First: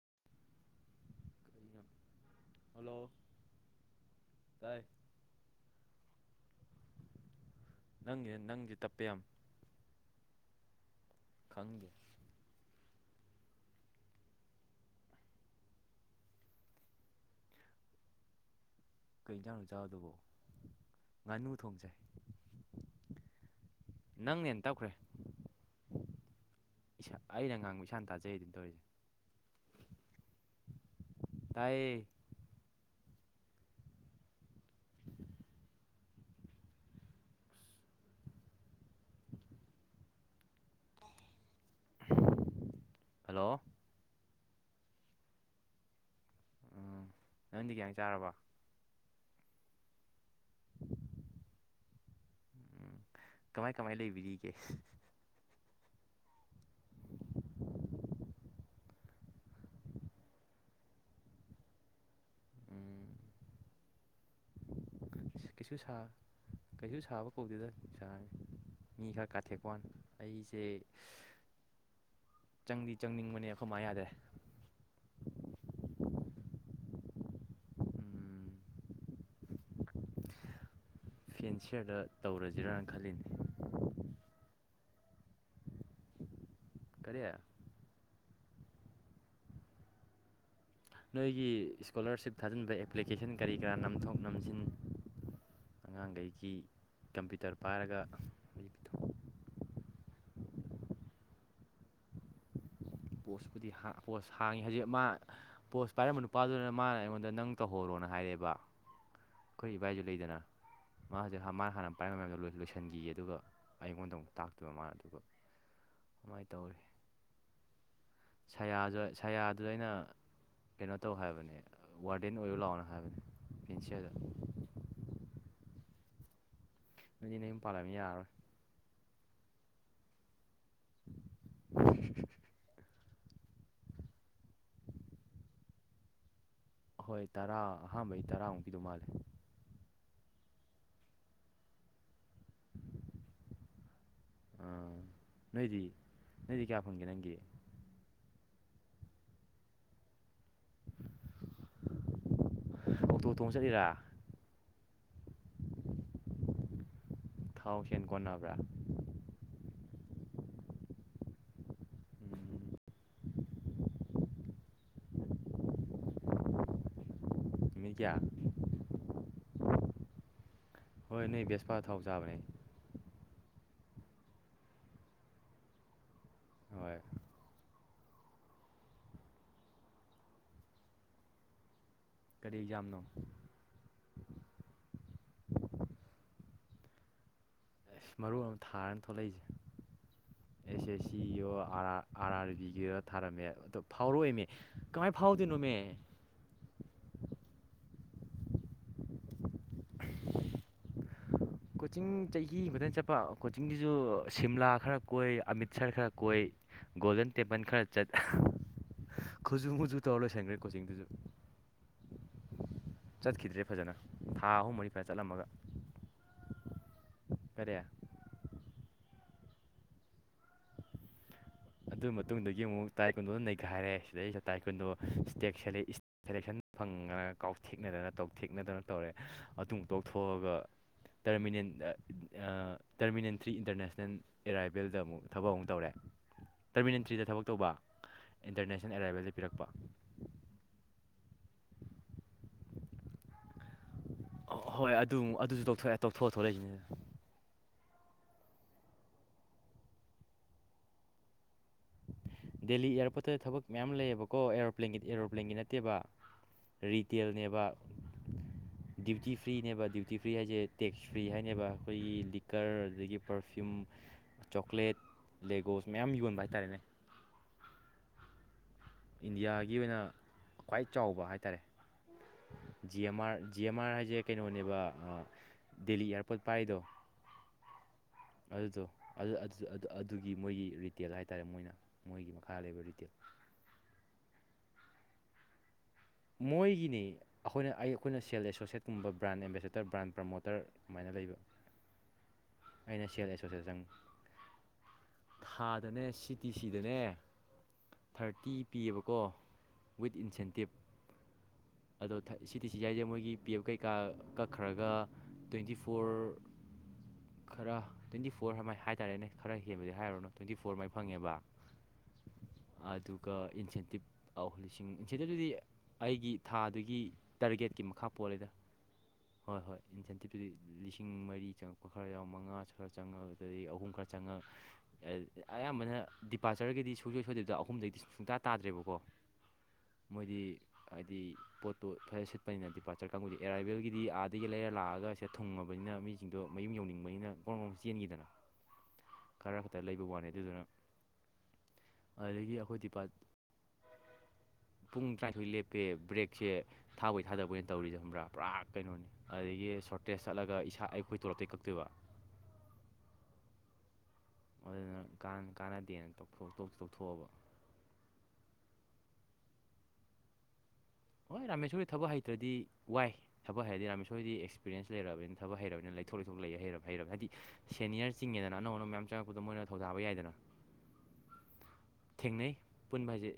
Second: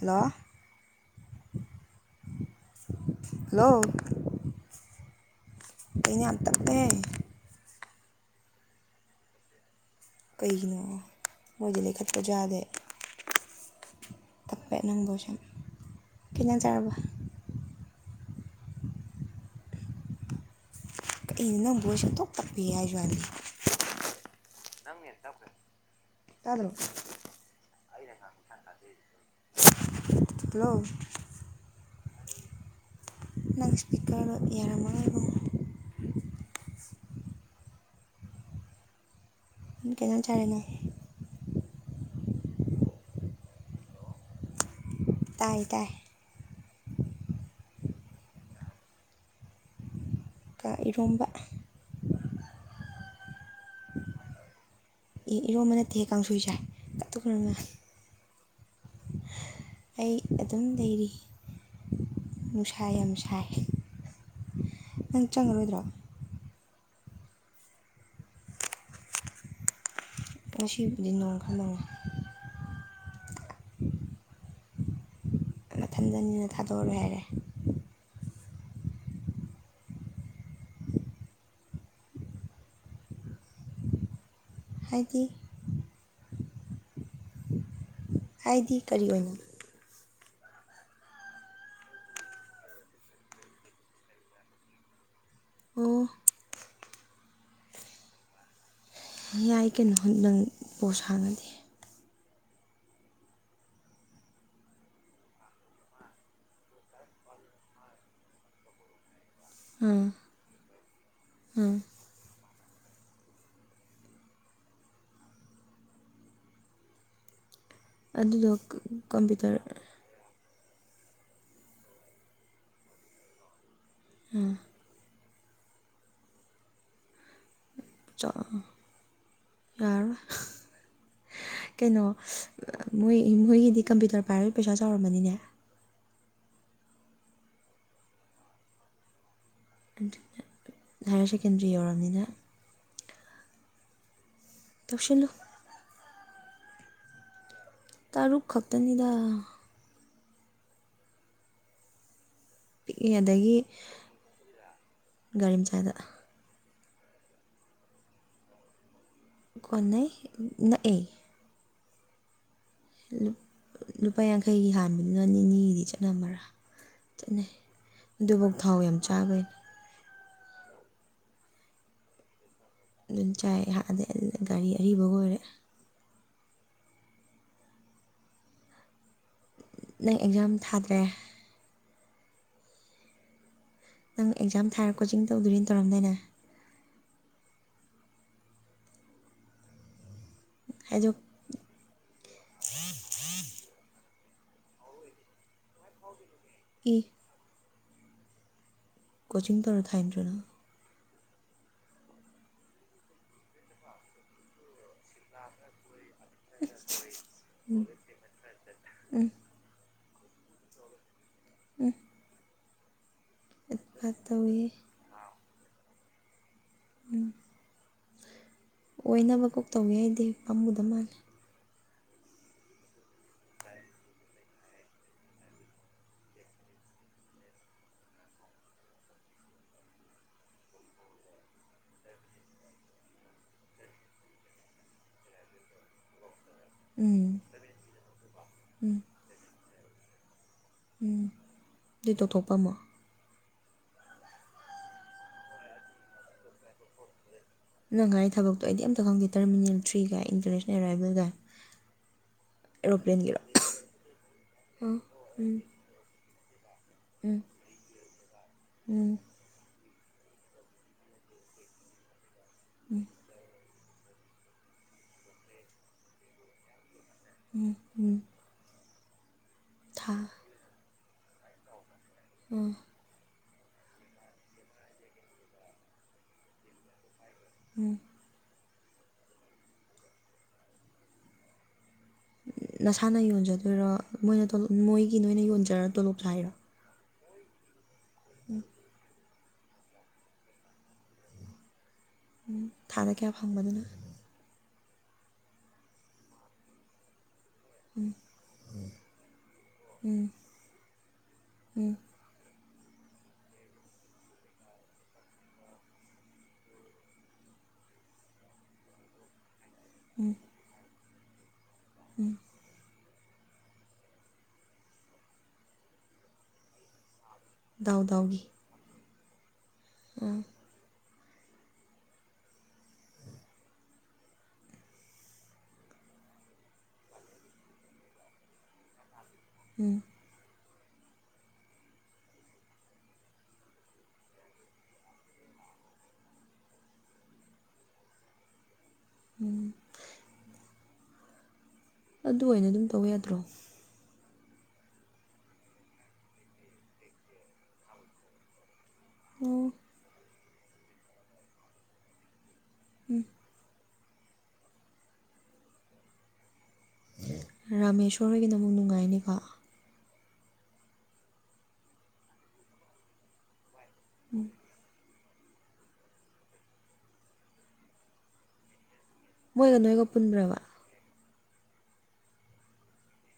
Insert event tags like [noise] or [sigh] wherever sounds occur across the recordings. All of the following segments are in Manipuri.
ꯍꯜꯂꯣ ꯍꯜꯂꯣ ꯍꯜꯂꯣ ꯇꯥꯏ ꯀꯩꯅꯣ ꯌꯥꯝ ꯇꯥꯞꯄꯦ ꯅꯪꯒꯤꯅꯦ ꯅꯪꯒꯤ ꯇꯞꯄꯦ ꯌꯥꯝ ꯀꯩꯒꯤꯅꯣ ꯃꯣꯏꯖꯤ ꯈꯪꯗꯦ ꯂꯩꯈꯠꯄꯖꯨ ꯌꯥꯗꯦ ꯇꯞꯄꯦ ꯅꯪꯕꯣꯁꯝ ꯀꯩ ꯏꯟꯖꯥꯡ ꯆꯥꯔꯕ ꯀꯩꯏꯟꯖꯥꯡꯅꯨ ꯆꯥꯕꯗꯨꯕꯣ ꯉꯥꯅꯨ ꯀꯩꯅꯣ ꯊꯣꯡ ꯅꯪ ꯆꯥꯏ ꯚꯣꯏꯁ ꯑꯣꯟꯊꯣꯛ ꯇꯞꯄꯤ ꯍꯥꯏꯁꯨ ꯍꯥꯏꯅꯤ ꯅꯪꯅ ꯍꯦꯟ ꯇꯞꯈ꯭ꯔꯦ ꯇꯥꯗ꯭ꯔꯣ ꯏꯁꯥ ꯑꯩꯅ ꯉꯥꯡꯕ ꯏꯁꯥꯅ ꯇꯥꯖꯩ ꯑꯗꯨꯅꯦ ꯇꯧꯔꯤꯁꯦ ꯍꯜꯂꯣ ꯇꯥꯏꯌꯦ ꯅꯪ ꯏꯁꯄꯤꯀꯔꯗꯣ ꯌꯥꯔꯝꯃꯔꯣꯏ ꯏꯕꯨꯉꯣ ꯅꯪ ꯀꯩꯖꯥꯛ ꯆꯥꯔꯦ ꯅꯪ ꯍꯂꯣ ꯇꯥꯏ ꯇꯥꯏ ꯎꯝ ꯅꯪꯗꯤ ꯒꯩꯖꯥꯛ ꯆꯥꯔꯕ ꯀ ꯏꯔꯣꯡꯕ ꯎꯝ ꯀꯃꯥꯏ ꯀꯃꯥꯏ ꯂꯩꯕꯤꯔꯤꯒꯦ ꯏꯔꯣꯝꯕ ꯅꯠꯇꯤꯌꯦ ꯀꯥꯡꯁꯣꯏ ꯆꯥꯏ ꯀꯇꯨꯀꯔꯟ ꯅꯪ ꯑꯩ ꯑꯗꯨꯝ ꯂꯩꯔꯤ ꯅꯨꯡꯁꯥ ꯎꯝ ꯌꯥꯝ ꯁꯥꯏ ꯅꯪ ꯀꯩꯁꯨ ꯆꯪꯉꯔꯣꯏꯗ꯭ꯔꯣ ꯁꯥ ꯀꯩꯁꯨ ꯁꯥꯕ ꯀꯧꯗꯦꯗ ꯅꯨꯡꯁꯥꯖꯦ ꯃꯤ ꯈꯔ ꯀꯥꯊꯦꯛꯄ꯭ꯋꯥꯅꯤ ꯉꯁꯤꯕꯨꯗꯤ ꯅꯣꯡ ꯈꯔ ꯅꯪꯉꯦ ꯆꯪꯗꯤ ꯆꯪꯅꯤꯡꯕꯅꯦ ꯑꯩꯈꯣꯏ ꯃꯥ ꯌꯥꯗꯦ ꯅꯊꯟꯗꯅꯤꯅ ꯊꯥꯗꯣꯛꯑꯔꯣꯏ ꯍꯥꯏꯔꯦ ꯎꯝ ꯐꯦꯟꯁꯤꯌꯔꯗ ꯇꯧꯔꯁꯤꯔꯅ ꯈꯜꯂꯤꯅꯦ ꯍꯥꯏꯗꯤ ꯀꯔꯤ ꯍꯥꯏꯗꯤ ꯀꯔꯤ ꯑꯣꯏꯅꯅꯣ ꯅꯣꯏꯒꯤ ꯏꯁꯀꯣꯂꯥꯔꯁꯤꯞ ꯊꯥꯖꯤꯟꯕ ꯑꯦꯄ꯭ꯂꯤꯀꯦꯁꯟ ꯀꯔꯤ ꯀꯔꯥ ꯅꯝꯊꯣꯛ ꯅꯝꯖꯤꯟ ꯑꯣ ꯑꯉꯥꯡꯒꯩꯒꯤ ꯀꯝꯄ꯭ꯌꯨꯇꯔ ꯄꯥꯏꯔꯒ ꯌꯥꯏ ꯀꯩꯅꯣ ꯅꯪ ꯄꯣꯁ ꯍꯥꯡꯉꯗꯤ ꯄꯣꯁꯄꯨꯗꯤ ꯍꯥ ꯄꯣꯁ ꯍꯥꯡꯉꯤ ꯍꯧꯖꯤꯛ ꯑꯃꯥ ꯄꯣꯁ ꯄꯥꯏꯔꯝꯕ ꯅꯨꯄꯥꯗꯨꯅ ꯃꯥꯅ ꯑꯩꯉꯣꯟꯗ ꯅꯪ ꯇꯧꯍꯧꯔꯣꯅ ꯍꯥꯏꯔꯦꯕ ꯈꯣꯏ ꯏꯚꯥꯏꯖꯨ ꯑꯥ ꯂꯩꯗꯅꯥ ꯃꯥ ꯍꯧꯖꯤ ꯃꯥꯥꯅ ꯑꯥ ꯍꯥꯟꯅ ꯄꯥꯏꯔꯝꯃꯗꯣ ꯂꯣꯏ ꯂꯣꯏꯁꯟꯒꯤꯒꯦ ꯑꯗꯨꯒ ꯑꯩꯉꯣꯟꯗ ꯑꯃꯨꯛ ꯇꯥꯛꯇꯣꯏꯕ ꯃꯥꯅ ꯑꯗꯨꯒ ꯑꯗꯨꯃꯥꯏ ꯇꯧꯋꯦ ꯑꯗꯨꯗꯣ ꯀ ꯀꯝꯄ꯭ꯌꯨꯇꯔ ꯑꯩꯅ ꯀꯩꯅꯣ ꯇꯧ ꯍꯥꯏꯕꯅꯦ ꯋꯥꯔꯗꯦꯟ ꯑꯣꯏꯔꯨ ꯂꯥꯎꯑꯣꯅ ꯍꯥꯏꯕꯅꯦ ꯐꯦꯟꯁꯤꯌꯔ ꯑꯥ ꯅꯪꯗꯤ ꯅꯌꯨꯝ ꯄꯂꯝꯅꯤꯅ ꯌꯥꯔꯔꯣꯏ ꯌꯥꯔꯔꯣꯏ ꯀꯩꯅꯣ ꯏꯁ ꯃꯣꯏ ꯃꯣꯏꯒꯤꯗꯤ ꯀꯝꯄ꯭ꯌꯨꯇꯔ ꯄꯥꯏꯕꯩ ꯄꯩꯁꯥ ꯆꯥꯎꯔꯝꯃꯅꯤꯅꯦ ꯍꯣꯏ ꯇꯔꯥ ꯑꯍꯥꯥꯟꯕꯩ ꯇꯔꯥꯃꯨꯛ ꯄꯤꯗꯣꯏ ꯃꯥꯜꯂꯦ ꯍꯥꯏꯌꯔ ꯁꯦꯀꯦꯟꯗ꯭ꯔꯤ ꯌꯧꯔꯕꯅꯤꯅ ꯇꯧꯁꯤꯜꯂꯨ ꯅꯪꯗꯤ ꯀꯌꯥ ꯐꯪꯒꯦ ꯅꯪꯒꯤ ꯇꯔꯨꯛ ꯈꯛꯇꯅꯤꯗ ꯄꯤꯛꯏ ꯑꯣꯇꯣ ꯇꯣꯡ ꯑꯗꯒꯤ ꯆꯠꯂꯤꯔꯥ ꯒꯥꯔꯤ ꯃꯆꯥꯗ ꯊꯥꯎ ꯁꯦꯟ ꯀꯣꯟꯅꯕ꯭ꯔꯥ ꯀꯣꯟꯅꯩ ꯅꯛꯑꯦ ꯎꯝ ꯂꯨ ꯂꯨꯄꯥ ꯌꯥꯡꯈꯩꯒꯤ ꯍꯥꯟꯕꯗꯨꯅ ꯅꯤꯅꯤꯗꯤ ꯆꯠ ꯉꯃꯕ꯭ꯔꯥ ꯆꯠꯅꯩ ꯅꯨꯃꯤꯠ ꯀꯌꯥ ꯑꯗꯕꯥꯎ ꯊꯥꯎ ꯌꯥꯝ ꯆꯥꯕꯩꯅꯤ ꯍꯣꯏ ꯅꯣꯏ ꯕꯦꯁꯄꯥ ꯊꯥꯎ ꯆꯥꯕꯅꯦ ꯑꯗꯨꯝ ꯆꯥꯏ ꯑꯑꯗꯤ ꯒꯥꯔꯤ ꯑꯔꯤꯕꯒ ꯑꯣꯏꯔꯦ ꯍꯣꯏ ꯅꯪ ꯑꯦꯛꯖꯥꯝ ꯊꯥꯗ꯭ꯔꯦ ꯀꯔꯤ ꯑꯦꯛꯖꯥꯝ ꯅꯣ ꯅꯪ ꯑꯦꯛꯖꯥꯝ ꯊꯥꯔ ꯀꯣꯆꯤꯡ ꯇꯧꯗꯣꯔꯤꯅ ꯇꯧꯔꯝꯗꯥꯏꯅꯦ ꯑꯦꯁ ꯃꯔꯨ ꯑꯃ ꯊꯥꯔ ꯊꯣꯛꯂꯛꯏꯁꯦ ꯑꯦꯁ ꯑꯦꯁ ꯁꯤ ꯍꯥꯏꯗꯣꯛꯏ ꯌꯨ ꯑꯥꯔ ꯑꯥꯔ ꯑꯥꯔ ꯒꯤꯒ ꯊꯥꯔꯝꯃꯦ ꯑꯗꯣ ꯐꯥꯎꯔꯛꯑꯣꯏꯃꯤ ꯀꯃꯥꯏ ꯐꯥꯎꯗꯣꯏꯅꯣꯃꯤ ꯏ ꯆꯤꯡ ꯇꯧꯔ ꯊꯥꯥꯏꯆꯨꯔꯣ ꯀꯣꯆꯤꯡ ꯆꯍꯤ ꯑꯃꯗꯪ ꯆꯠꯄ ꯀꯣꯆꯤꯡꯗꯨꯁꯨ ꯁꯤꯝꯂꯥ ꯈꯔ ꯀꯣꯏ ꯑꯃꯤꯠꯁꯔ ꯈꯔ ꯀꯣꯏ ꯒꯣꯜꯗꯟ ꯇꯦꯝꯄꯜ ꯈꯔ ꯆꯠ ꯎꯝ ꯈꯨꯖꯨ ꯃꯨꯖꯨ ꯑꯣ ꯂꯣꯏꯁꯟꯈ꯭ꯔꯦ ꯀꯣꯆꯤꯡꯗꯨꯁꯨ ꯎꯝ ꯆꯠꯈꯤꯗ꯭ꯔꯦ ꯐꯖꯅ ꯑꯠꯄꯥ ꯊꯥ ꯇꯧꯋꯦ ꯑꯍꯨꯝ ꯃꯔꯤ ꯐꯖ ꯆꯠꯂꯝꯃꯒ ꯎꯝ ꯀꯔꯤ ꯑꯣꯏꯅꯕ ꯀꯣꯛ ꯇꯧꯒꯦ ꯍꯥꯏꯗꯦ ꯄꯥꯝꯃꯨꯗ ꯃꯥꯜꯂꯦ ꯑꯗꯨ ꯃꯇꯨꯡꯗꯒꯤ ꯑꯃꯨꯛ ꯇꯥꯏꯀꯨꯟꯗꯣꯗ ꯅꯩꯒꯥꯏꯔꯦ ꯁꯤꯗꯩꯁꯤꯗ ꯇꯥꯏꯀꯨꯟꯗꯣ ꯏꯁꯇꯦꯛ ꯁꯦꯂꯦ ꯏꯁ ꯁꯦꯂꯦꯛꯁꯟ ꯐꯪꯉ ꯀꯥꯎꯊꯦꯛꯅꯗꯅ ꯇꯧꯊꯦꯛꯅꯗꯅ ꯇꯧꯔꯦ ꯑꯗꯨꯃꯨꯛ ꯇꯣꯛꯊꯣꯛꯑꯒ ꯇꯔꯃꯤꯅꯦꯟ ꯑ ꯇꯔꯃꯤꯅꯦꯟ ꯊ꯭ꯔꯤ ꯏꯟꯇꯔꯅꯦꯁꯅꯦꯜ ꯑꯦꯔꯥꯏꯚꯦꯜꯗ ꯑꯃꯨꯛ ꯊꯕꯛ ꯑꯃꯨꯛ ꯇꯧꯔꯦ ꯇꯔꯃꯤꯅꯦꯟ ꯊ꯭ꯔꯤꯗ ꯎꯝ ꯊꯕꯛ ꯇꯧꯕ ꯎꯝ ꯏꯟꯇꯔꯅꯦꯁꯅꯦꯜ ꯑꯦꯔꯥꯏꯕꯦꯜꯗ ꯄꯤꯔꯛꯄ ꯎꯝ ꯑꯗꯨ ꯇꯣꯛꯊꯣꯛꯄ ꯑꯃꯨꯛ ꯍꯣꯏ ꯑꯗꯨꯃꯨꯛ ꯑꯗꯨꯁꯨ ꯇꯣꯛꯊꯣꯑꯦ ꯇꯛꯊꯣꯛꯑꯒ ꯊꯣꯛꯂꯛꯏꯁꯤꯅꯤ ꯅꯪ ꯍꯥꯏ ꯊꯕꯛꯇꯣ ꯑꯩꯗꯤ ꯑꯝꯇ ꯈꯪꯒꯦ ꯇꯔꯃꯤꯅꯦꯟ ꯊ꯭ꯔꯤꯒ ꯏꯟꯇꯔꯅꯦꯁꯅꯦꯜ ꯑꯦꯔꯥꯏꯚꯦꯜꯒ ꯗꯦꯜꯂꯤ ꯏꯌꯥꯔꯄꯣꯔꯠꯇ ꯊꯕꯛ ꯃꯌꯥꯝ ꯂꯩꯌꯦꯕꯀꯣ ꯑꯥ ꯑꯦꯔꯣꯄ꯭ꯂꯦꯟꯒꯤ ꯎꯝ ꯑꯦꯔꯣꯄ꯭ꯂꯦꯟꯒꯤ ꯅꯠꯇꯦꯕ ꯀꯥꯔꯤ ꯎꯝ ꯇꯦꯜꯅꯦꯕ ꯎꯝ ꯗ꯭ꯌꯨꯇꯤ ꯐ꯭ꯔꯤꯅꯦꯕ ꯗ꯭ꯌꯨ ꯇꯤ ꯐ꯭ꯔꯤ ꯍꯥꯏꯁꯦ ꯇꯦꯛꯁ ꯐ꯭ꯔꯤ ꯍꯥꯏꯅꯦꯕ ꯑꯩꯈꯣꯏꯒꯤ ꯂꯤ ꯀꯔ ꯑꯗꯨꯗꯒꯤ ꯄꯔꯐ꯭ꯌꯨꯝ ꯆꯣꯀ꯭ꯂꯦꯠ ꯂꯦꯒꯣꯁ ꯃꯌꯥꯝ ꯌꯣꯟꯕ ꯍꯥꯏꯇꯥꯔꯦꯅꯦ ꯎꯝ ꯎꯝ ꯏꯟꯗꯤꯌꯥ ꯒꯤ ꯑꯣꯏꯅ ꯊꯥ ꯈ꯭ꯋꯥꯏ ꯆꯥꯎꯕ ꯍꯥꯏꯇꯥꯔꯦ ꯑꯥ ꯖꯤ ꯑꯦꯝ ꯃꯥꯔ ꯖꯤ ꯑꯦꯝ ꯑꯥꯔ ꯍꯥꯏꯁꯦ ꯀꯩꯅꯣꯅꯦꯕ ꯑ ꯗꯦꯜꯂꯤ ꯏꯌꯥꯔꯄꯣꯠ ꯄꯥꯏꯔꯤꯗꯣ ꯎꯝ ꯑꯗꯨꯗꯣ ꯑꯗꯨ ꯑꯗꯨ ꯑꯗꯨꯒꯤ ꯔꯤꯇꯦꯟ ꯍꯥꯏꯇꯔꯦ ꯃꯣꯏꯅ ꯃꯣꯏꯒꯤ ꯃꯈꯥ ꯂꯩꯕ ꯔꯤꯇꯦꯜ ꯗꯨꯏꯔꯣ ꯃꯣꯏꯅ ꯇꯣꯂꯣꯞ ꯃꯣꯏꯒꯤ ꯅꯣꯏꯅ ꯌꯣꯟꯖꯔ ꯇꯣꯂꯣꯞ ꯆꯥꯏꯔꯣ ꯃꯣꯏꯒꯤꯅꯦ ꯑꯩꯈꯣꯏꯅ ꯑꯩ ꯑꯩꯈꯣꯏꯅ ꯁꯦꯜ ꯑꯦꯁꯣꯁꯦꯠ ꯀꯨꯝꯕ ꯕ꯭ꯔꯥꯟ ꯑꯦꯝꯕꯦꯁꯦꯗꯔ ꯕ꯭ꯔꯥꯟ ꯄ꯭ꯔꯃꯣꯇꯔ ꯑꯗꯨꯃꯥꯏꯅ ꯂꯩꯕ ꯎꯝ ꯑꯩꯅ ꯊꯥꯗ ꯁꯦꯜ ꯀꯌꯥ ꯐꯪꯕꯗꯨꯅ ꯑꯦꯁꯣꯁꯦꯁꯟ ꯊꯥꯗꯅꯦ ꯁꯤ ꯇꯤ ꯁꯤꯗꯅꯦ ꯊꯥꯔꯇꯤ ꯄꯤꯌꯦꯕꯀꯣ ꯋꯤꯠ ꯎꯝ ꯏꯟꯁꯦꯟꯇꯤꯞ ꯎꯝ ꯑꯗꯣ ꯊꯏ ꯁꯤꯗꯤꯁꯤ ꯍꯥꯏꯖꯦ ꯃꯣꯏꯒꯤ ꯄꯤ ꯑꯦꯐ ꯀꯩꯀꯥ ꯀꯛꯈ꯭ꯔꯒ ꯇ꯭ꯋꯦꯟꯇꯤ ꯐꯣꯔ ꯈꯔ ꯇ꯭ꯋꯦꯟꯇꯤ ꯐꯣꯔ ꯍꯥꯃꯥꯏ ꯍꯥꯏꯇꯥꯔꯦꯅꯦ ꯈꯔ ꯍꯦꯕꯗꯤ ꯍꯥꯏꯔꯨꯅꯣ ꯇ꯭ꯋꯦꯟꯇꯤ ꯐꯣꯔ ꯃꯥꯏ ꯐꯪꯉꯦꯕ ꯎꯝ ꯑꯗꯨꯒ ꯏꯟꯁꯦꯟꯇꯤꯞ ꯑꯧ ꯂꯤꯁꯤꯡ ꯏꯟꯁꯦꯟꯇꯤꯞꯇꯨꯗꯤ ꯑꯩꯒꯤ ꯊꯥꯗꯒꯤ ꯇꯥꯔꯒꯦꯠꯀꯤ ꯗꯥꯎ ꯃꯈꯥ ꯗꯥꯎꯒꯤ ꯄꯣꯜꯂꯦꯗ ꯍꯣꯏ ꯍꯣꯏ ꯑꯥ [unintelligible] ꯆꯤꯡ ꯃꯔꯤ ꯆꯪꯉꯛꯄ ꯈꯔ ꯌꯥꯎ ꯃꯉꯥꯁꯨ ꯈꯔ ꯆꯪꯉꯛ ꯑꯗꯒꯤ ꯑꯍꯨꯝ ꯈꯔ ꯆꯪꯉꯛ ꯑ ꯑꯌꯥꯝꯕꯅ ꯗꯤꯄꯥꯔꯆꯔꯒꯤꯗꯤ ꯁꯨꯡꯁꯣꯏ ꯁꯣꯏꯗꯕꯤꯗ ꯑꯍꯨꯝꯗꯩꯗꯤ ꯁꯨꯡ ꯁꯨꯡꯇꯥ ꯇꯥꯗ꯭ꯔꯦꯕꯀꯣ ꯎꯝ ꯃꯣꯏꯗꯤ ꯍꯥꯏꯗꯤ ꯄꯣꯠꯇꯣ ꯐꯖ ꯁꯤꯠꯄꯅꯤꯅ ꯗꯤꯄꯥꯥꯔꯆꯔ ꯀꯥꯡꯒꯨꯗꯤ ꯑꯦꯔꯥꯏꯕꯦꯜꯒꯤꯗꯤ ꯑꯥꯗꯒꯤ ꯂꯩꯔ ꯂꯥꯛꯑꯒ ꯁꯤꯗ ꯊꯨꯡꯉꯕꯅꯤꯅ ꯃꯤꯁꯤꯡꯗꯣ ꯃꯌꯨꯝ ꯌꯧꯅꯤꯡꯕꯅꯤꯅ ꯒ꯭ꯔꯣꯡ ꯒ꯭ꯔꯣꯡ ꯆꯦꯟꯒꯤꯗꯅ ꯈꯔ ꯈꯛꯇ ꯂꯩꯕ ꯋꯥꯅꯤ ꯑꯗꯨꯗꯨꯅ ꯑꯗꯨ ꯑꯗꯨꯗꯒꯤ ꯑꯣꯏꯅ ꯑꯩꯈꯣꯏ ꯑꯗꯨꯝ ꯗꯤꯄꯥ ꯇꯧ ꯌꯥꯗ꯭ꯔꯣ ꯄꯨꯡ ꯇꯔꯥꯅꯤꯊꯣꯏ ꯂꯦꯞ ꯄꯦ ꯕ꯭ꯔꯦꯛꯁꯦ ꯊꯥꯕꯣꯏ ꯊꯥꯗꯕꯣꯏꯅꯦ ꯇꯧꯔꯤꯁꯦ ꯈꯪꯕ꯭ꯔꯥ ꯄꯨꯔꯥ ꯀꯩꯅꯣꯅꯤ ꯑꯗꯒꯤ ꯑꯣ ꯁꯣꯔꯇꯦꯖ ꯆꯠꯂꯒ ꯏꯁꯥ ꯑ ꯑꯩꯈꯣꯏ ꯇꯣꯂꯣꯞꯇꯩ ꯀꯛꯇꯣꯏꯕ ꯎꯝ ꯑꯗꯨꯅ ꯀꯥꯟ ꯀꯥꯅꯗꯦꯅ ꯇꯣꯛꯊꯣꯛ ꯇꯣꯛꯊꯣꯛꯑꯕ ꯔꯥꯃꯦꯁꯣꯔꯍꯣꯏꯒꯤꯅ ꯑꯃꯨꯛ ꯅꯨꯡꯉꯥꯏꯅꯤ ꯑꯥ ꯍꯣꯏ ꯔꯥꯃꯦꯁꯣꯔꯍꯣꯏꯒꯤ ꯊꯕꯛ ꯍꯩꯇ꯭ꯔꯗꯤ ꯋꯥꯏ ꯊꯕꯛ ꯍꯩꯔꯗꯤ ꯔꯥꯃꯦꯁꯣꯔꯍꯣꯏꯗꯤ ꯑꯦꯛꯁꯄꯤꯔꯦꯟꯁ ꯂꯩꯛꯑꯕꯅꯤꯅ ꯊꯕꯛ ꯍꯩꯔꯕꯅ ꯂꯩꯊꯣꯛ ꯂꯩꯊꯣꯛ ꯂꯩ ꯍꯩꯔ ꯍꯩꯔꯕ ꯍꯥꯏꯗꯤ ꯁꯦꯅꯤꯌꯔ ꯆꯤꯡꯉꯦꯗꯅ ꯑꯅꯧ ꯑꯅꯧꯕ ꯃꯌꯥꯝ ꯆꯪꯉꯛꯄꯗꯣ ꯃꯣꯏꯅ ꯃꯣꯏꯒ ꯊꯧꯗꯥꯕ ꯅꯣꯏꯒ ꯌꯥꯏꯗꯅ ꯄꯨꯟꯕ꯭ꯔꯕ ꯊꯦꯡꯅꯩ ꯄꯨꯟꯕ ꯍꯥꯏꯁꯦ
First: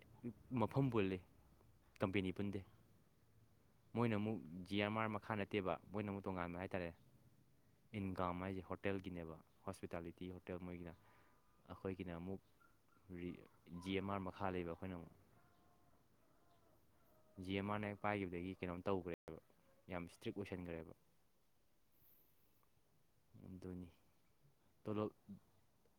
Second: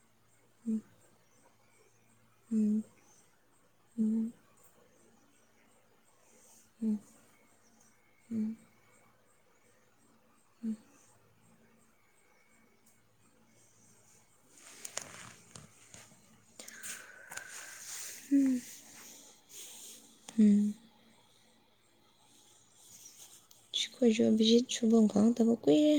ꯃꯐꯝ ꯄꯨꯜꯂꯤ ꯀꯝꯄꯤ ꯄꯨꯟꯗꯦ ꯎꯝ ꯃꯣꯏꯅ ꯎꯝ ꯑꯃꯨꯛ ꯖꯤ ꯑꯦꯝ ꯑꯥꯔ ꯃ ꯃꯥꯅꯗꯦꯕ ꯃꯣꯏꯅ ꯑꯃꯨꯛ ꯇꯣꯉꯥꯟꯕ ꯍꯥꯏꯇꯥꯔꯦ ꯎꯝ ꯏꯟꯒꯥꯝ ꯍꯥꯏꯁꯦ ꯍꯣꯇꯦꯜꯒꯤꯅꯦꯕ ꯍꯣꯁꯄꯤꯇꯥꯂꯤ ꯇꯤ ꯍꯣꯇꯦꯜ ꯃꯣꯏꯒꯤꯅ ꯑꯩꯈꯣꯏꯒꯤꯅ ꯑꯃꯨꯛ ꯔꯤ ꯖꯤ ꯑꯦꯝ ꯑꯥꯔ ꯃꯈꯥ ꯂꯩꯕ ꯑꯩꯈꯣꯏꯅ ꯑꯃꯨꯛ ꯖꯤ ꯑꯦꯝ ꯑꯥꯔꯅꯦ ꯄꯥꯏꯈꯤꯕꯗꯒꯤ ꯀꯩꯅꯣꯝ ꯇꯧꯈ꯭ꯔꯦ ꯌꯥꯝ ꯁꯇ꯭ꯔꯤꯛ ꯎꯝ ꯑꯣꯏꯁꯟꯒ꯭ꯔꯦꯕ ꯑꯗꯨꯅꯤ ꯑꯩꯈꯣꯏ ꯁꯣꯝꯒꯤꯗꯤ ꯁꯨꯐꯝ ꯇꯣꯂꯣꯞ ꯈꯪꯉꯛꯇꯕ ꯀꯨꯏꯔꯦ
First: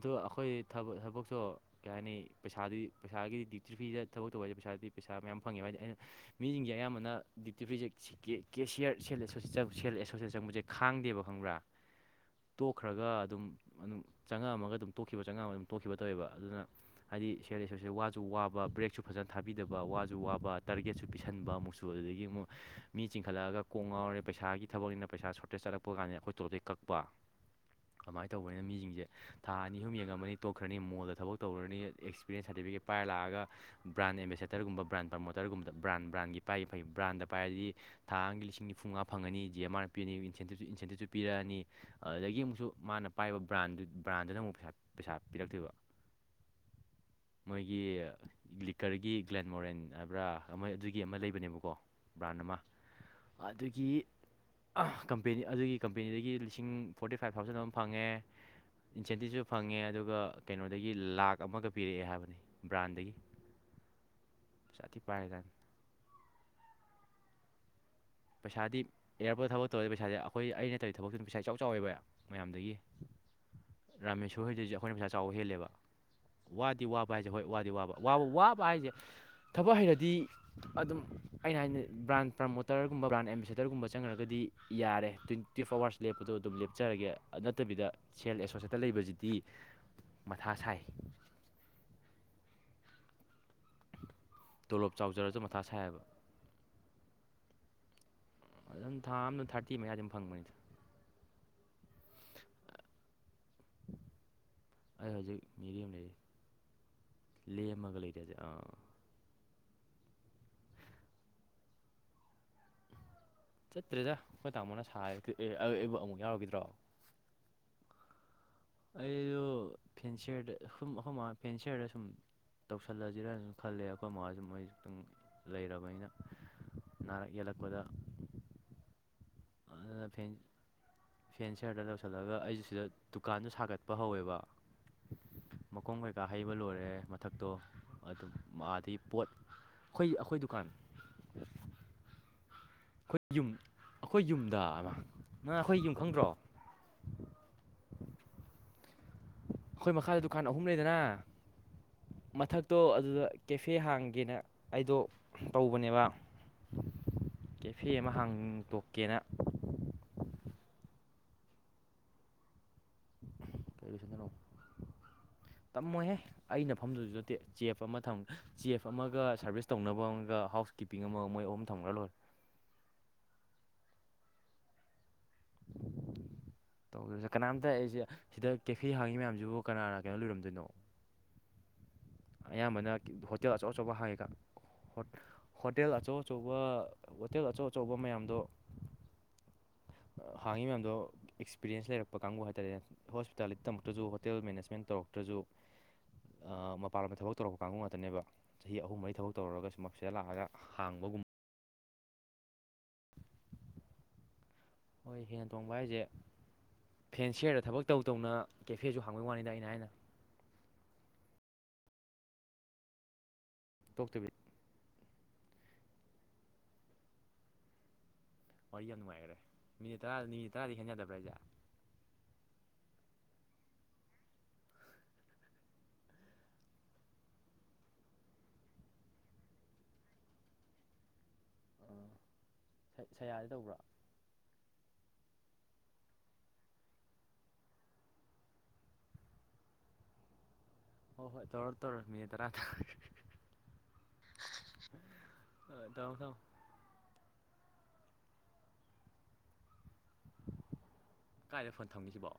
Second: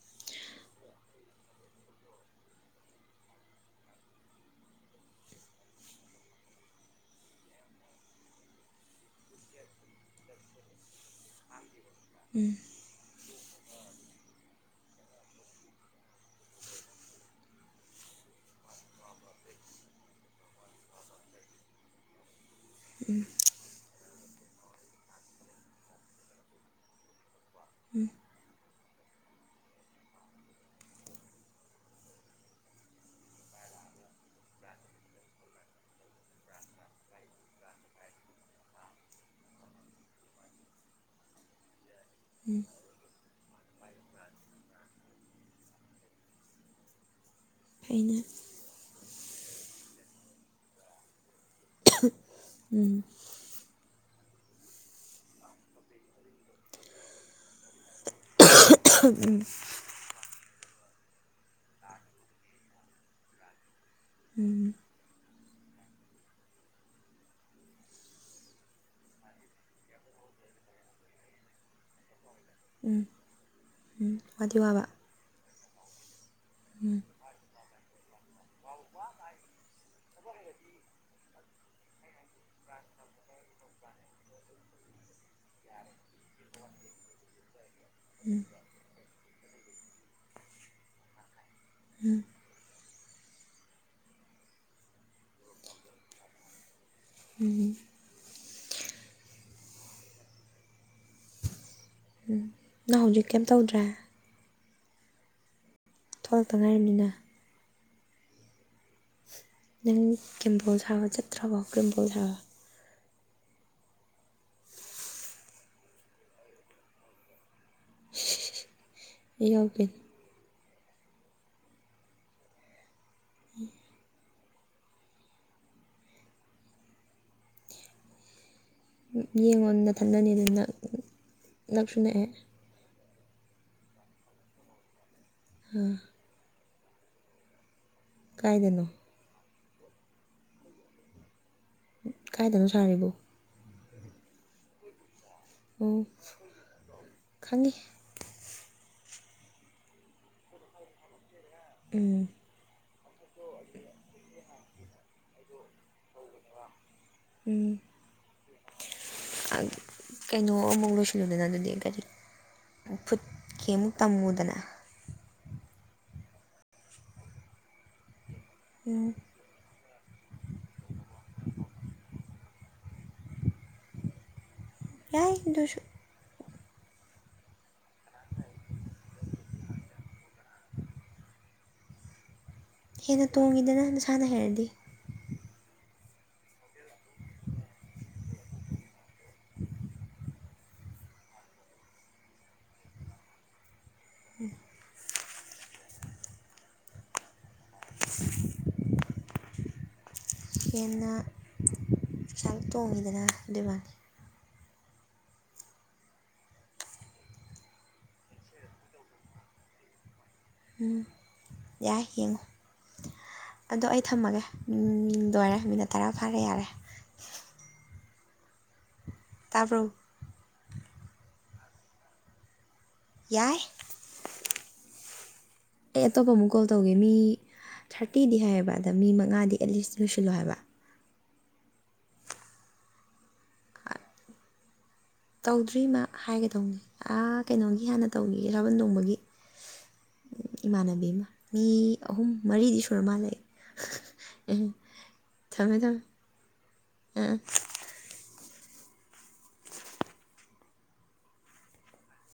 ꯑꯗꯣ ꯑꯩꯈꯣꯏ ꯊꯕꯛ ꯊꯕꯛꯇꯣ ꯀꯩ ꯍꯥꯏꯅꯤ ꯄꯩꯁꯥꯗꯤ ꯄꯩꯁꯥꯒꯤꯗꯤ ꯐ꯭ꯔꯤꯗ ꯊꯕꯛ ꯇꯧꯕ ꯍꯥꯏꯗꯤ ꯄꯩꯁꯥꯗꯤ ꯄꯩꯁꯥ ꯃꯌꯥꯝ ꯐꯪꯉꯦꯕ ꯍꯥꯏꯗꯤ ꯑꯩꯅ ꯃꯤꯁꯤꯡꯁꯦ ꯑꯌꯥꯝꯕꯅ ꯗ꯭ꯌꯨꯇꯤ ꯐ꯭ꯔꯤꯁꯦ ꯀꯦꯁꯤꯌꯔ ꯁꯦꯜꯂꯦꯛꯁꯟ ꯁꯦꯂꯦꯛꯁꯟꯁꯦ ꯆꯪꯕꯁꯦ ꯈꯥꯡꯗꯦꯕ ꯈꯪꯕ꯭ꯔꯥ ꯎꯝ ꯇꯣꯛꯈ꯭ꯔꯒ ꯑꯗꯨꯝ ꯑꯗꯨꯝ ꯆꯪꯉꯛꯑꯝꯃꯒ ꯑꯗꯨꯝ ꯇꯣꯛꯈꯤꯕ ꯆꯪꯉꯛꯑꯝꯃꯒ ꯑꯗꯨꯝ ꯇꯣꯛꯈꯤꯕ ꯇꯧꯋꯦꯕ ꯑꯗꯨꯅ ꯍꯥꯏꯗꯤ ꯁꯤꯔꯦꯁꯔꯁꯦ ꯋꯥꯁꯨ ꯋꯥꯕ ꯕ꯭ꯔꯦꯛꯁꯨ ꯐꯖꯅ ꯊꯥꯕꯤꯗꯕ ꯋꯥꯁꯨ ꯋꯥꯕ ꯇꯥꯔꯒꯦꯠꯁꯨ ꯄꯤꯁꯟꯕ ꯑꯃꯨꯛꯁꯨ ꯑꯗꯨꯗꯒꯤ ꯑꯃꯨꯛ ꯃꯤ ꯆꯤꯡꯈꯠꯂꯛꯑꯒ ꯀꯣꯡꯉꯥꯎꯔꯦ ꯄꯩꯁꯥꯒꯤ ꯊꯕꯛꯅꯤꯅ ꯄꯩꯁꯥ ꯁꯣꯔꯇꯦꯖ ꯆꯠꯂꯛꯄ ꯀꯥꯟꯗ ꯑꯩꯈꯣꯏ ꯇꯣꯂꯣꯞꯇꯩ ꯀꯛꯄ ꯀꯃꯥꯏꯅ ꯇꯧꯕꯅꯤꯅ ꯃꯤꯁꯤꯡ ꯊꯥ ꯑꯅꯤ ꯑꯍꯨꯝ ꯌꯦꯡꯉꯝꯃꯅꯤ ꯇꯣꯛꯈ꯭ꯔꯅꯤ ꯃꯣꯜꯗ ꯊꯕꯛ ꯇꯧꯈ꯭ꯔꯅꯤ ꯑꯦꯛꯁꯄꯤꯔꯤꯌꯦꯟꯁ ꯁꯥꯔꯇꯤꯐꯤꯀꯦꯠ ꯄꯥꯏꯔ ꯂꯥꯛꯑꯒ ꯕ꯭ꯔꯥꯑꯦꯝꯕꯦꯁꯦꯇꯔꯒꯨꯝꯕ ꯕ꯭ꯔꯥꯟ ꯄ꯭ꯔꯃꯣꯇꯔꯒꯨꯝꯕ ꯕ꯭ꯔꯥꯟ ꯕ꯭ꯔꯥꯟꯒꯤ ꯄꯥꯏꯕꯅ ꯐꯩ ꯕ꯭ꯔꯥꯟꯗꯥ ꯄꯥꯏꯔꯗꯤ ꯊꯥ ꯑꯃꯒꯤ ꯂꯤꯁꯤꯡ ꯅꯤꯐꯨꯃꯉꯥ ꯐꯪꯉꯅꯤ ꯖꯤ ꯑꯦꯝ ꯑꯥꯔ ꯄꯤꯔꯅꯤ ꯏꯟꯁꯦꯟꯇꯤꯞꯇ ꯄꯤꯔꯛꯑꯅꯤ ꯑꯗꯨꯗꯒꯤ ꯑꯃꯨꯛꯁꯨ ꯃꯥꯅ ꯄꯥꯏꯕ ꯕ꯭ꯔꯥꯟꯗꯨ ꯕ꯭ꯔꯥꯟꯗꯨꯅ ꯑꯃꯨꯛ ꯄꯩ ꯄꯩꯁꯥ ꯄꯤꯔꯛꯇꯣꯏꯕ ꯃꯣꯏꯒꯤ ꯐꯩꯅꯦ ꯂꯤꯀꯔꯒꯤ ꯒ꯭ꯂꯦꯟ ꯃꯣꯔꯦꯟ ꯍꯥꯏꯕ꯭ꯔꯥ ꯑꯃ ꯑꯗꯨꯒꯤ ꯑꯃ ꯂꯩꯕꯅꯦꯕ ꯀꯣ ꯕ꯭ꯔꯥꯟ ꯑꯃ ꯎꯝ ꯑꯗꯨꯒꯤ ꯑꯥ ꯀꯝꯄꯦꯅꯤ ꯑꯗꯨꯒꯤ ꯀꯝꯄꯦꯅꯤꯗꯒꯤ ꯂꯤꯁꯤꯡ ꯐꯣꯔꯇꯤ ꯐꯥꯏꯞ ꯊꯥꯎꯖꯟ ꯑꯃ ꯐꯪꯉꯦ ꯏꯟꯁꯦꯟꯇꯤꯞꯁꯨ ꯐꯪꯉꯦ ꯑꯗꯨꯒ ꯀꯩꯅꯣꯗꯒꯤ ꯂꯥꯛ ꯑꯃꯒ ꯄꯤꯔꯛꯑꯦ ꯍꯥꯏꯕꯅꯤ ꯕ꯭ꯔꯥꯟꯗꯒꯤ ꯎꯝ ꯄꯩꯁꯥ ꯊꯤ ꯄꯥꯏꯒ꯭ꯔꯖꯥꯠꯅꯤ ꯄꯩꯁꯥꯗꯤ ꯑꯦꯌꯥꯔꯄꯣꯔꯠ ꯊꯕꯛ ꯇꯧꯔꯗꯤ ꯄꯩꯁꯥꯗꯤ ꯑꯩꯈꯣꯏ ꯑꯩꯅ ꯇꯧꯔꯤ ꯊꯕꯀꯁꯤꯅ ꯄꯩꯁꯥ ꯏꯆꯥꯎ ꯆꯥꯎꯋꯦꯕ ꯃꯌꯥꯝꯗꯒꯤ ꯎꯝ ꯎꯝ ꯔꯥꯃꯦꯁꯣꯔ ꯋꯥꯗꯤ ꯍꯧꯏꯗꯩꯩꯁꯨ ꯋꯥꯕ ꯑꯩꯈꯣꯏꯅ ꯄꯩꯁꯥ ꯆꯥꯎꯕ ꯍꯦꯜꯂꯦꯕ ꯋꯥꯗꯤ ꯎꯝ ꯋꯥꯕ ꯍꯥꯏꯁꯦ ꯍꯣꯏ ꯋꯥꯗꯤ ꯋꯥꯕ ꯋꯥꯕ ꯋꯥꯕꯥ ꯍꯥꯏꯁꯦ ꯊꯕꯛ ꯍꯩꯔꯗꯤ ꯑꯗꯨꯝ ꯑꯩꯅ ꯍꯥꯏꯖꯤꯅꯦ ꯕ꯭ꯔꯥꯟ ꯄ꯭ꯔꯃꯣꯇꯔ ꯨꯝꯕꯥꯟ ꯑꯦꯝꯁꯦꯗꯔꯒꯨꯝꯕ ꯆꯪꯈ꯭ꯔꯒꯗꯤꯌꯔꯦ ꯇꯨꯏꯟꯇꯤ ꯐꯣꯔ ꯑꯋꯥꯔꯁ ꯂꯦꯞꯄꯗꯣ ꯑꯗꯨꯝ ꯂꯦꯞꯆꯔꯒꯦ ꯅꯠꯇꯕꯤꯗ ꯁꯦꯜ ꯑꯦꯁꯣꯁꯦꯠꯇ ꯂꯩꯕꯁꯤꯗꯤ ꯃꯊꯥ ꯁꯥꯏ ꯎꯝ ꯇꯣꯂꯣꯞ ꯆꯥꯎꯖꯔꯁꯨ ꯃꯊꯥ ꯁꯥꯏꯕ ꯎꯝ ꯑꯗꯨꯝ ꯊꯥ ꯑꯝꯗ ꯊꯥꯔꯇꯤ ꯃꯌꯥꯗꯤ ꯗꯨꯝ ꯐꯪꯕꯅꯤꯗ ꯎꯝ ꯅꯪ ꯍꯧꯖꯤꯛ ꯀꯩꯝ ꯇꯧꯗ꯭ꯔꯦ ꯑꯩ ꯍꯧꯖꯤꯛ ꯃꯤꯔꯦꯝ ꯅꯤ ꯊꯣꯛꯂꯛꯇ ꯉꯥꯏꯔꯤꯃꯤꯅ ꯂꯦꯝꯃꯒ ꯂꯩꯗꯖꯦ ꯑꯥ ꯅꯪ ꯀꯤꯝꯕꯣꯜ ꯁꯥꯕ ꯆꯠꯇ꯭ꯔꯕꯣ ꯀꯤꯝꯕꯣꯜ ꯁꯥꯕ ꯆꯠꯇ꯭ꯔꯦꯗꯥ ꯑꯩꯈꯣꯏ ꯇꯥꯃꯣꯅ ꯁꯥꯏ ꯀꯦ ꯑꯦ ꯑꯩꯕꯨ ꯑꯃꯨꯛ ꯌꯥꯎꯔꯨꯈꯤꯗ꯭ꯔꯣ [inaudible] ꯑꯩꯗꯣ ꯑꯩ ꯌꯥꯎꯒꯦ ꯐꯦꯟꯁꯤꯌꯥꯔꯗ ꯁꯨꯝ ꯑꯩꯈꯣꯏꯃꯥ ꯐꯦꯟꯁꯤꯌꯔꯗ ꯁꯨꯝ ꯇꯧꯁ ꯍꯜꯂꯛꯑꯖꯤꯔꯖꯨ ꯈꯜꯂꯦ ꯑꯩꯈꯣꯏ ꯃꯥꯍꯣꯏ ꯃꯣꯏ ꯇꯪ ꯂꯩꯔꯕꯅꯤꯅ ꯅꯥꯔꯛ ꯌꯦꯛꯂꯛꯄꯗ ꯌꯦꯡꯉꯣꯗ ꯑꯗꯨꯅ ꯅꯊꯟꯗꯅꯤ ꯐꯦꯟ ꯑꯗꯨ ꯅꯛꯁꯨ ꯅꯛꯑꯦ ꯗꯨꯀꯥꯟꯁꯨ ꯁꯥꯒꯠꯄ ꯍꯧꯋꯦꯕ ꯃꯈꯣꯡ ꯀꯩꯀꯥ ꯍꯩꯕ ꯂꯣꯏꯔꯦ ꯑꯦ ꯃꯊꯛꯇꯣ ꯑꯗꯨꯝ ꯀꯥꯏꯗꯅꯣ ꯃꯥꯗꯤ ꯄꯣꯠ ꯑꯩꯈꯣꯏ ꯑꯩꯈꯣꯏ ꯗꯨꯀꯥꯟ ꯀꯥꯏꯗꯅꯣ ꯁꯥꯔꯤꯕꯣ ꯑꯩꯈꯣꯏ ꯌꯨꯝ ꯑꯩꯈꯣꯏ ꯌꯨꯝꯗ ꯑꯃꯥ ꯎꯝ ꯈꯪꯉꯤ ꯑꯩꯈꯣꯏ ꯃꯈꯥꯗ ꯗꯨꯀꯥꯟ ꯑꯍꯨꯝ ꯂꯩꯗꯅ ꯎꯝ ꯃꯊꯛꯇꯣ ꯑꯗꯨꯗ ꯀꯦꯐꯦ ꯍꯥꯡꯒꯦꯅ ꯑꯩꯗꯣ ꯇꯧꯕꯅꯦꯕ ꯎꯝ ꯀꯦꯐꯦ ꯑꯃ ꯍꯥꯡꯇꯣꯛꯀꯦꯅ ꯑ ꯀꯩꯅꯣ ꯑꯃꯨꯛ ꯂꯣꯏꯁꯟ ꯑꯗꯨꯅ ꯑꯗꯨꯝ ꯌꯦꯡꯗꯔꯦ ꯐꯨꯠꯀꯤ ꯑꯃꯨꯛ ꯀꯩꯗꯧꯁꯤꯅꯣ ꯇꯝꯃꯨꯗꯅ ꯇꯝꯃꯣꯏꯍꯦ ꯑꯩꯅ ꯐꯝꯗꯨꯖꯨ ꯅꯠꯇꯦ ꯆꯦꯞ ꯑꯃ ꯊꯝ ꯆꯦꯐ ꯎꯝ ꯑꯃꯒ ꯁꯥꯔꯚꯤꯁ ꯇꯧꯅꯕ ꯑꯃꯒ ꯍꯥꯎꯁ ꯀꯤꯞꯄꯤꯡ ꯑꯃꯒ ꯃꯣꯏ ꯑꯍꯨꯝ ꯊꯝꯈꯔ ꯂꯣꯏꯔꯦ ꯌꯥꯏ ꯑꯗꯨꯁꯨ ꯇꯧꯗꯣꯁꯦ ꯀꯅꯥꯝꯇ ꯑꯩꯁꯦ ꯁꯤꯗ ꯀꯦꯐꯦ ꯍꯥꯡꯉꯤ ꯃꯌꯥꯝꯁꯤꯕꯨ ꯀꯅꯥꯅ ꯀꯩꯅꯣ ꯂꯣꯏꯔꯝꯗꯣꯏꯅꯣ ꯑꯌꯥꯝꯕꯅ ꯍꯦꯟꯅ ꯍꯣꯇꯦꯜ ꯑꯆꯧ ꯇꯣꯡꯉꯤꯗꯅ ꯑꯆꯧꯕ ꯍꯥꯡꯉꯤꯗꯣ ꯅꯁꯥꯅ ꯍꯩꯔꯗꯤ ꯍꯣꯇꯦꯜ ꯑꯆꯧ ꯑꯆꯧꯕ ꯍꯣꯇꯦꯜ ꯑꯆꯧ ꯑꯆꯧꯕ ꯃꯌꯥꯝꯗꯣ [inaudible] ꯍꯥꯡꯉꯤ ꯃꯌꯥꯝꯗꯣ ꯑꯦꯛꯁꯄꯤꯔꯤꯌꯦꯟꯁ ꯂꯩꯔꯛꯄ ꯀꯥꯡꯒꯨ ꯍꯥꯏꯇꯥꯔꯦꯅꯦ ꯍꯣꯁꯄꯤꯇꯥꯜꯂꯤꯠ ꯇꯝꯃꯛ ꯑꯗꯨꯨꯁꯨ ꯍꯣꯇꯦꯜ ꯃꯦꯅꯦꯖꯃꯦꯟ ꯇꯧ ꯑꯗꯨꯖꯨ ꯑꯥ ꯃꯐ ꯃꯄꯥꯂꯝꯗ ꯊꯕꯛ ꯇꯧꯔꯛꯄ ꯀꯥꯡꯕꯨ ꯉꯥꯇꯅꯦꯕ ꯆꯍꯤ ꯑꯍꯨꯝ ꯃꯔꯤ ꯊꯕꯛ ꯇꯧꯔꯨꯔꯒ ꯁꯨꯃꯥꯁ ꯁꯤꯗ ꯂꯥꯛꯑꯒ ꯍꯥꯡꯕꯒꯨꯝ ꯄꯁꯥꯗꯨ ꯇꯣꯡꯉꯤꯗꯅ ꯑꯗꯨꯏꯋꯥꯅꯤ ꯍꯣꯏ ꯍꯦꯟꯅ ꯇꯣꯡꯕ ꯍꯥꯏꯁꯦ ꯐꯦꯟ ꯁꯤꯌꯔꯗ ꯊꯕꯛ ꯇꯧ ꯇꯧꯅ ꯀꯦꯐꯦꯁꯨ ꯍꯥꯡꯕꯩ ꯋꯥꯅꯤꯗ ꯑꯩꯅ ꯍꯥꯏꯅ ꯎꯝ ꯌꯥꯏ ꯌꯦꯡꯉꯣ ꯑꯗꯣ ꯑꯩ ꯇꯣꯛꯇꯕꯤ ꯊꯝꯃꯒꯦ ꯎꯝ ꯃꯤꯟ ꯂꯣꯏꯔꯦ ꯃꯤꯅꯠ ꯇꯔꯥ ꯐꯥꯔꯦ ꯌꯥꯔꯦ ꯋꯥꯔꯤ ꯌꯥꯝ ꯅꯨꯡꯉꯥꯏ ꯇꯥꯕ꯭ꯔꯣ ꯃꯤꯅꯤꯠ ꯇꯔꯥꯗꯅꯤ ꯇꯔꯥꯗꯩ ꯍꯦꯟ ꯌꯥꯗꯕ꯭ꯔꯥ ꯍꯖꯦ ꯌꯥꯏ ꯑꯩ ꯑꯇꯣꯞꯄ ꯑꯃꯨꯛ ꯀꯣꯜ ꯇꯧꯒꯦ ꯃꯤ ꯊꯥꯔꯇꯤꯗꯤ ꯍꯥꯏꯌꯦꯕ ꯑꯗ ꯃꯤ ꯃꯉꯥꯗꯤ ꯑꯦꯠꯂꯤꯁ ꯂꯣꯏꯁꯤꯜꯂꯣ ꯍꯥꯏꯕ ꯑ ꯁ ꯁꯌꯥꯗꯤ ꯇꯧꯕ꯭ꯔꯣ ꯇꯧꯗ꯭ꯔꯤꯃ ꯍꯥꯏꯒꯗꯧꯅꯤ ꯑꯥ ꯀꯩꯅꯣꯒꯤ ꯍꯥꯟꯅ ꯇꯧꯒꯤꯒꯦ ꯁꯥꯕꯜ ꯇꯣꯡꯕꯒꯤ ꯏꯃꯥꯟꯅꯕꯤ ꯑꯃ ꯍꯣꯏ ꯍꯣꯏ ꯃꯤ ꯇꯧꯔꯣ ꯇꯧꯔꯣ ꯑꯍꯨꯝ ꯃꯤꯅꯤꯠ ꯇꯔꯥ ꯃꯔꯤꯗꯤ ꯁꯨꯔ ꯃꯥꯜꯂꯦ ꯑ ꯊꯝꯃꯦ ꯇꯧꯔꯣ ꯊꯝꯃꯦ ꯇꯧꯔꯣ ꯑ ꯑ ꯀꯥꯏꯗ ꯐꯣꯟ ꯊꯝꯒꯦꯁꯤꯕꯣ